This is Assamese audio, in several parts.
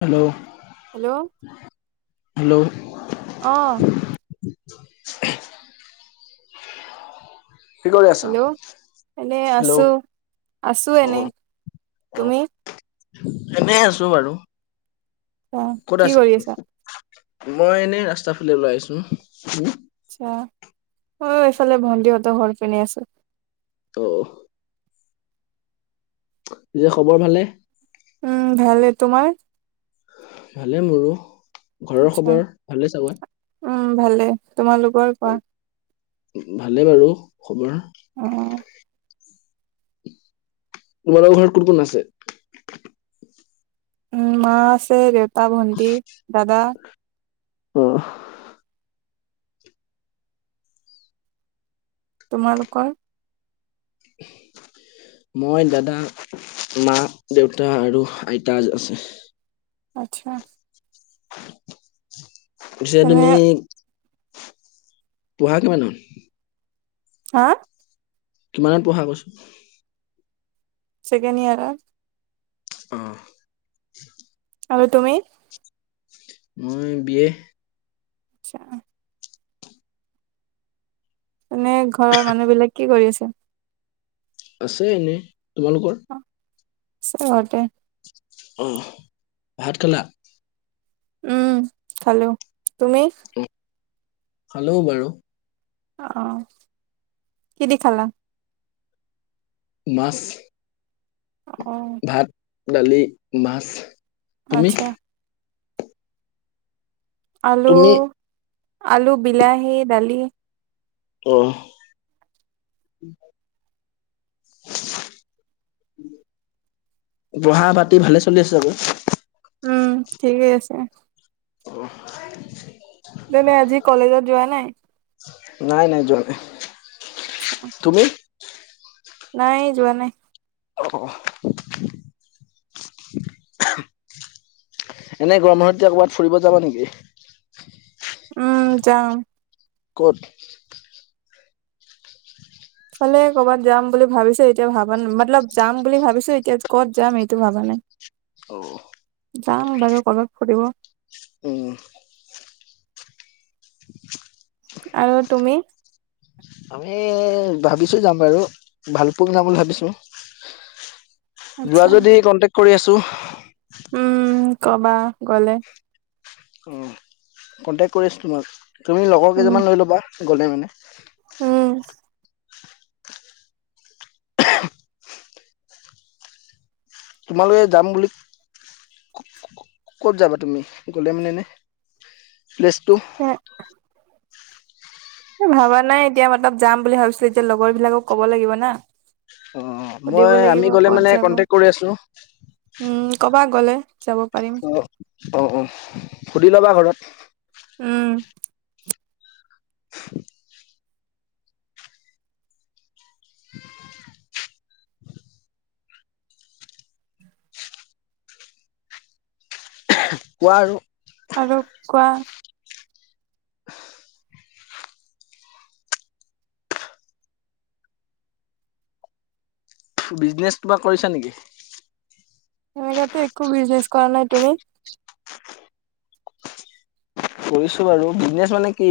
Hello, hello hello! অ' কি কৰি আছা? হেল্ল'! এনে হেল্ল' আছোঁ, আছোঁ অ এনে। তুমি? এনে আছোঁ বাৰু। অ ক'ত কি আছা কৰি তুমি? মই এনেই ৰাস্তা ফালে ওলাই আহিছোঁ উম। আতচা অ', এইফালে ভণ্টিহঁতৰ ঘৰ পিনে আছোঁ। অ' নিজৰ খবৰ ভালে? উম, ভালে তোমাৰ? ভালে মোৰো। ঘৰৰ আতছা। খবৰ ভালে চাগৈ? উম, ভালেই তোমালোকৰ কোৱা। ভালে বাৰু খবৰ। অ তোমালোকৰ ঘৰত কোন, কোন আছে? উম, মা আছে, দেউতা, ভন্টি, দাদা। অ'। তোমালোকৰ? মই, দাদা, মা, দেউতা আৰু আইতা আছে। আতচ্ছা। পিছে তেনে তুমি [unintelligible] হা কিমানত পঢ়া কৈছোঁ? চেকেণ্ড ইয়েৰৰ। অ'। আৰু তুমি? মই বি য়ে আচছা। এনে ঘৰৰ মানুহ বিলাক কি কৰি আছে? আছে এনেই, তোমালোকৰ? [unintelligible] অ', ভাত খালা? উম, খালোঁ। তুমি? খালোঁ বাৰু। অ', কি দি খালা? মাছ। অ'। ভাত, দালি, মাছ। তুমি? আতচ্ছা। আলু, তুমি? আলু, বিলাহী, দালি। অ'। [unintelligible] ভালে চলি আছে [unintelligible] উম ঠিকেই আছে অ তুমি আজি কলেজত যোৱা নাই নাই নাই যোৱা আচ্ছা, তুমি নাই যোৱা নাই অ এনে গৰম মাহত এতিয়া ক'বাত ফুৰিব যাবা নিকি উম যাম ক'ত ফালে কবাত যাম বুলি ভাবিছো এতিয়া ভাবা ন মতলব যাম বুলি ভাবিছো এতিয়া কত যাম এইটো ভাবা নাই নাই অ যাম বাৰু কবাত ফুৰিব উম, আৰু তুমি আমি ভাবিছো যাম বাৰু ভালপোং যাম বুলি ভাবিছো যোৱা আচ্ছা, যদি কন্টেক্ কৰি আছো উম কবা গলে অঁ কণ্টেক্ কৰি আছোঁ তোমাক তুমি লগৰ উম, কেইজনামান লৈ ল'বা গ'লে মানে উম তোমালোকে যাম বুলি ক ক ক ক'ত যাবা তুমি গলে মানে এনে প্লেছ টু এ ভাবা নাই এতিয়া মতলব যাম বুলি ভাবিছিলো এতিয়া লগৰ বিলাকক ক'ব লাগিব না অ', সুধিব মই আমি লাগিব গ'লে কত মানে যাব কন্টেক্ট কৰি আছো। উম কবা গ'লে যাব পাৰিম। অ অ অ সুধি লবা ঘৰত উম [unintelligible] কোৱা আৰু আৰু কোৱা বিজনেছ কিবা কৰিছা নিকি সনেকাতো একো বিজনেছ কৰা নাই তুমি কৰিছোঁ বাৰু বিজনেছ মানে কি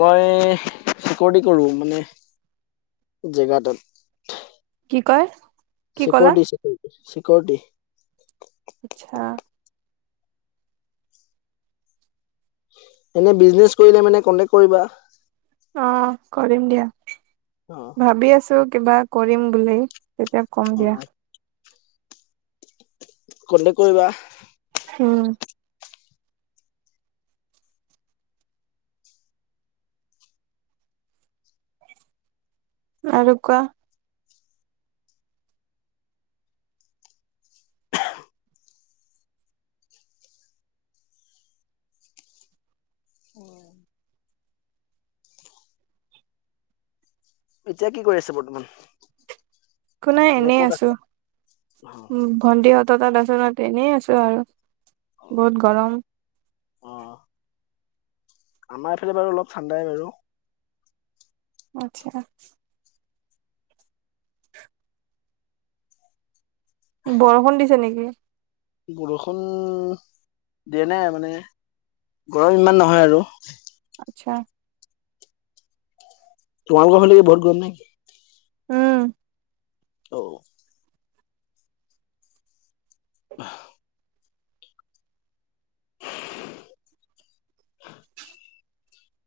মই চিকৰটি কৰো মানে জেগাটাত কি কয় কি ক'লা? চিকৰটি চিকৰটি চিকৰটি আচ্ছা এনে বিজনেছ কৰিলে মানে কন্টেক্ কৰিবা অ কৰিম দিয়া অ ভাবি আছো কিবা কৰিম বুলি তেতিয়া কম অ দিয়া কন্টেক কৰিবা উম আৰু কোৱা এতিয়া কি কৰি আছে বৰ্তমান একো নাই মানে এনেই ক'ত আছো আছে অ উম ভণ্টিহঁতৰ তাত আছো ইয়াত এনেই আছো আৰু অ বহুত গৰম অ আমাৰ এইফালে বাৰু অলপ ঠাণ্ডাই আৰু আচছা [unintelligible] বৰষুণ দিছে নিকি বৰষুণ দিয়া নাই মানে গৰম ইমান নহয় আৰু। আচ্ছা তোমালোকৰ ফালে বহুত গৰম নে কি উম অ' অ '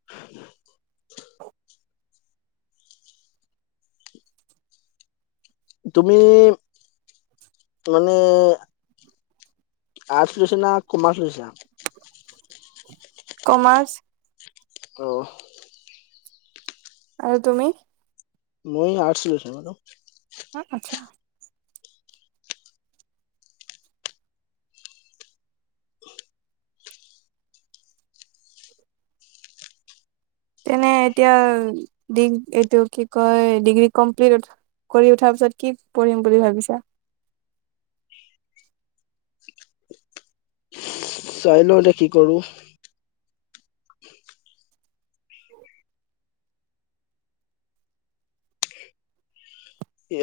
উ, তুমি মানে? আৰ্টছ লৈছে না কমাৰ্চ লৈছো। কমাৰ্চ। অ' আৰু তুমি? মই আৰ্ছ লৈছোঁ আচ্ছা। তেনে এতিয়া এইটো কি কয় ডিগ্ৰী কমপ্লিট। কৰি উঠাৰ পিছত কি কৰিঢ়িম বুলি ভাবিছা। [inaudible] চাই ল দে কি কৰো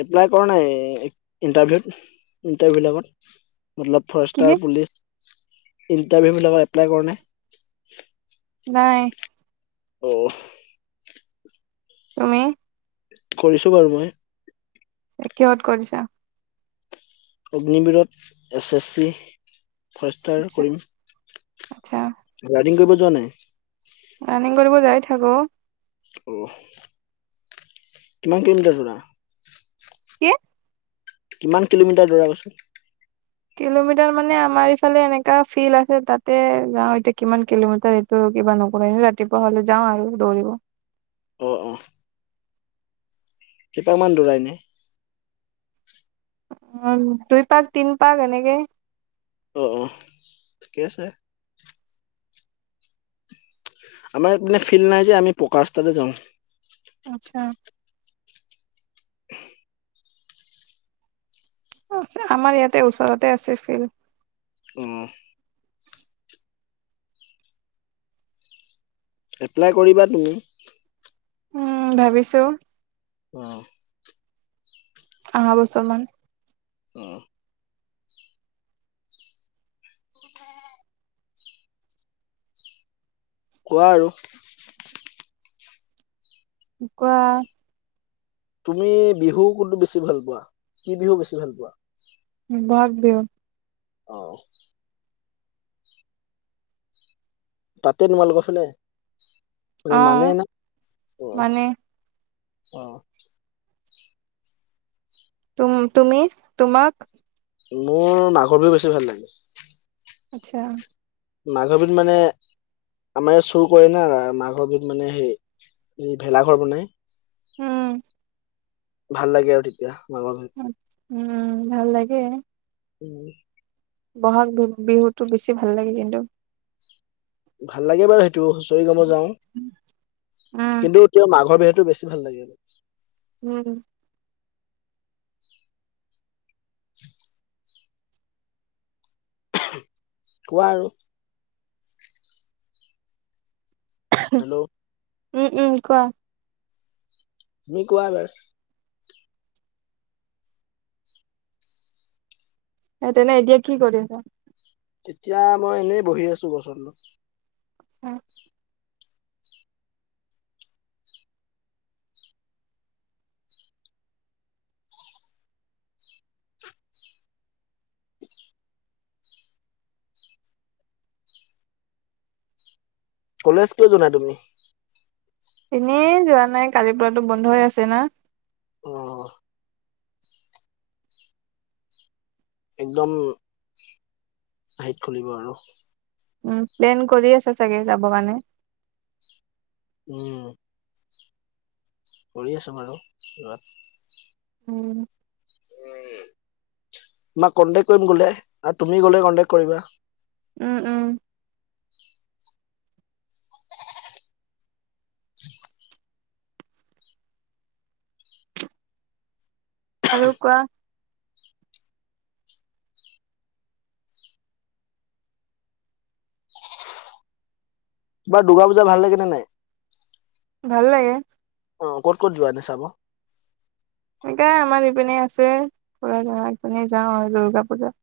এপ্লাই কৰা নাই ইণ্টাৰভিউত ইণ্টাৰভিউ লগত মল কি ফৰেষ্টাৰ পুলিচ ইণ্টাৰভিউবিলাকত এপ্লাই কৰা নাই। নাই। অ' তুমি? কৰিছো বাৰু মই। কিহত কৰিছা অগ্নিবিৰত এছ এছ চি ফৰেষ্টাৰ কৰিম। আত্ছা [inaudible] কৰিব যোৱা নাই ৰানিং কৰিব যাই থাকো অ' কিমান কিলোমিটাৰ দৰা কি কিমান কিলোমিটাৰ দৌৰা কৈছো কিলোমিটাৰ মানে আমাৰ ইফালে এনেকা ফিল্ড আছে তাতে যাও এতিয়া কিমান কিলোমিটাৰ এইটো। কিবা নকৰি ৰাতিপুৱা হ'লে যাওঁ আৰু দৌৰিব অঁ অঁ [inaudible] দৌৰা এনেই উ দুই পাক তিন পাক এনেকে অ -অ ঠিকে আছে আমাৰ মানে ফিল্ড নাই যে আমি পকা ৰাস্তাতে যাওঁ আচ্ছা আমাৰ ইয়াতে ওচৰতে আছে ফিল্ড। অঁ এপ্লাই কৰিবা তুমি উম ভাবিছো অ' অহা বছৰ মান অ কোৱা আৰু কোৱা তুমি বিহু কোনতটো বেছি ভাল পোৱা কি বিহু বেছি ভাল পোৱা ব'হাগ বিহু অ ' পাতে তোমালোকৰ ফালে অ মানে মানে ন অ', মানে অ', তুম-তুমি তোমাক মোৰ মাঘৰ বিহু বেছি ভাল লাগে। আচ্ছা', মাঘৰ বিহুত মানে আমাৰ ইয়াত চুৰ কৰে না মাঘৰ বিহুত মানে সেই ভেলাঘৰ বনাই। উম, ভাল লাগে আৰু তেতিয়া মাঘৰ বিহু। উম, ভাল লাগে। উম, বহাগ বিহু-বিহুতটো বেছি ভাল লাগে কিন্তু। ভাল লাগে বাৰু সেইটো হুঁচৰি গাব যাওঁ উম কিন্তু এতিয়া মাঘৰ বিহুত, বেছি ভাল লাগে আৰু। উম, [inaudible] কোৱা আৰু? হেল্ল', উম-উম কোৱা? তুমি কোৱা না? সেই তেনে এতিয়া কি কৰি আছা? এতিয়া মই এনেই বহি আছো গছৰ তলত। উ, কলেজ কিয় যোৱা নাই তুমি? এনেই যোৱা নাই কালিৰ পৰাতো বন্ধ আছে না। অহ, একদম হেৰিত খুলিব আৰু। উম, প্লেন কৰি আছে চাগে যাব কাৰণে। উম, কৰি আছোঁ আৰু যোৱাত, উম, তোমাক কন্টেকট কৰিম ক'লে আৰু তুমি গ'লে কনটেক্ট কৰিবা। উম-উম, আৰু কোৱা? তোমাৰ দুৰ্গা পূজা ভাল লাগে নে নাই? ভালাগে। অ' ক'ত-ক'ত যোৱা এনে চাব? সেকাই আমাৰ ইপিনে আছে ঘৰৰ ইপিনে যাওঁ আৰু দুৰ্গা পূজা।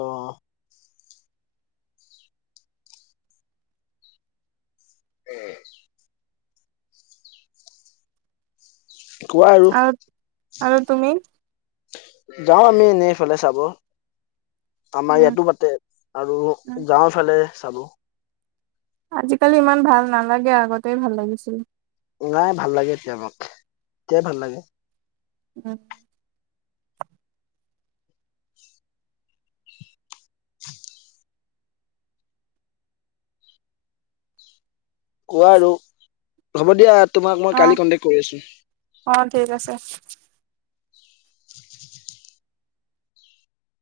অহ, উম, [unintelligible] কোৱা আৰু? আৰু তুমি? যাওঁ আমি এনেয়ে এইফালে চাব। আমাৰ উম ইয়াতো পাতে আৰু উম যাওঁফালে চাব। আজিকালি ইমান ভাল নালাগে আগতে ভাল লাগিছিল। নাই ভাল লাগে এতিয়া মাক এতিয়াই ভাল লাগে। উম, [inaudible] কোৱা আৰু হ'ব দিয়া। তোমাক মই অ কালি কন্টেক্ট কৰি অ আছো। ঠিক আছে।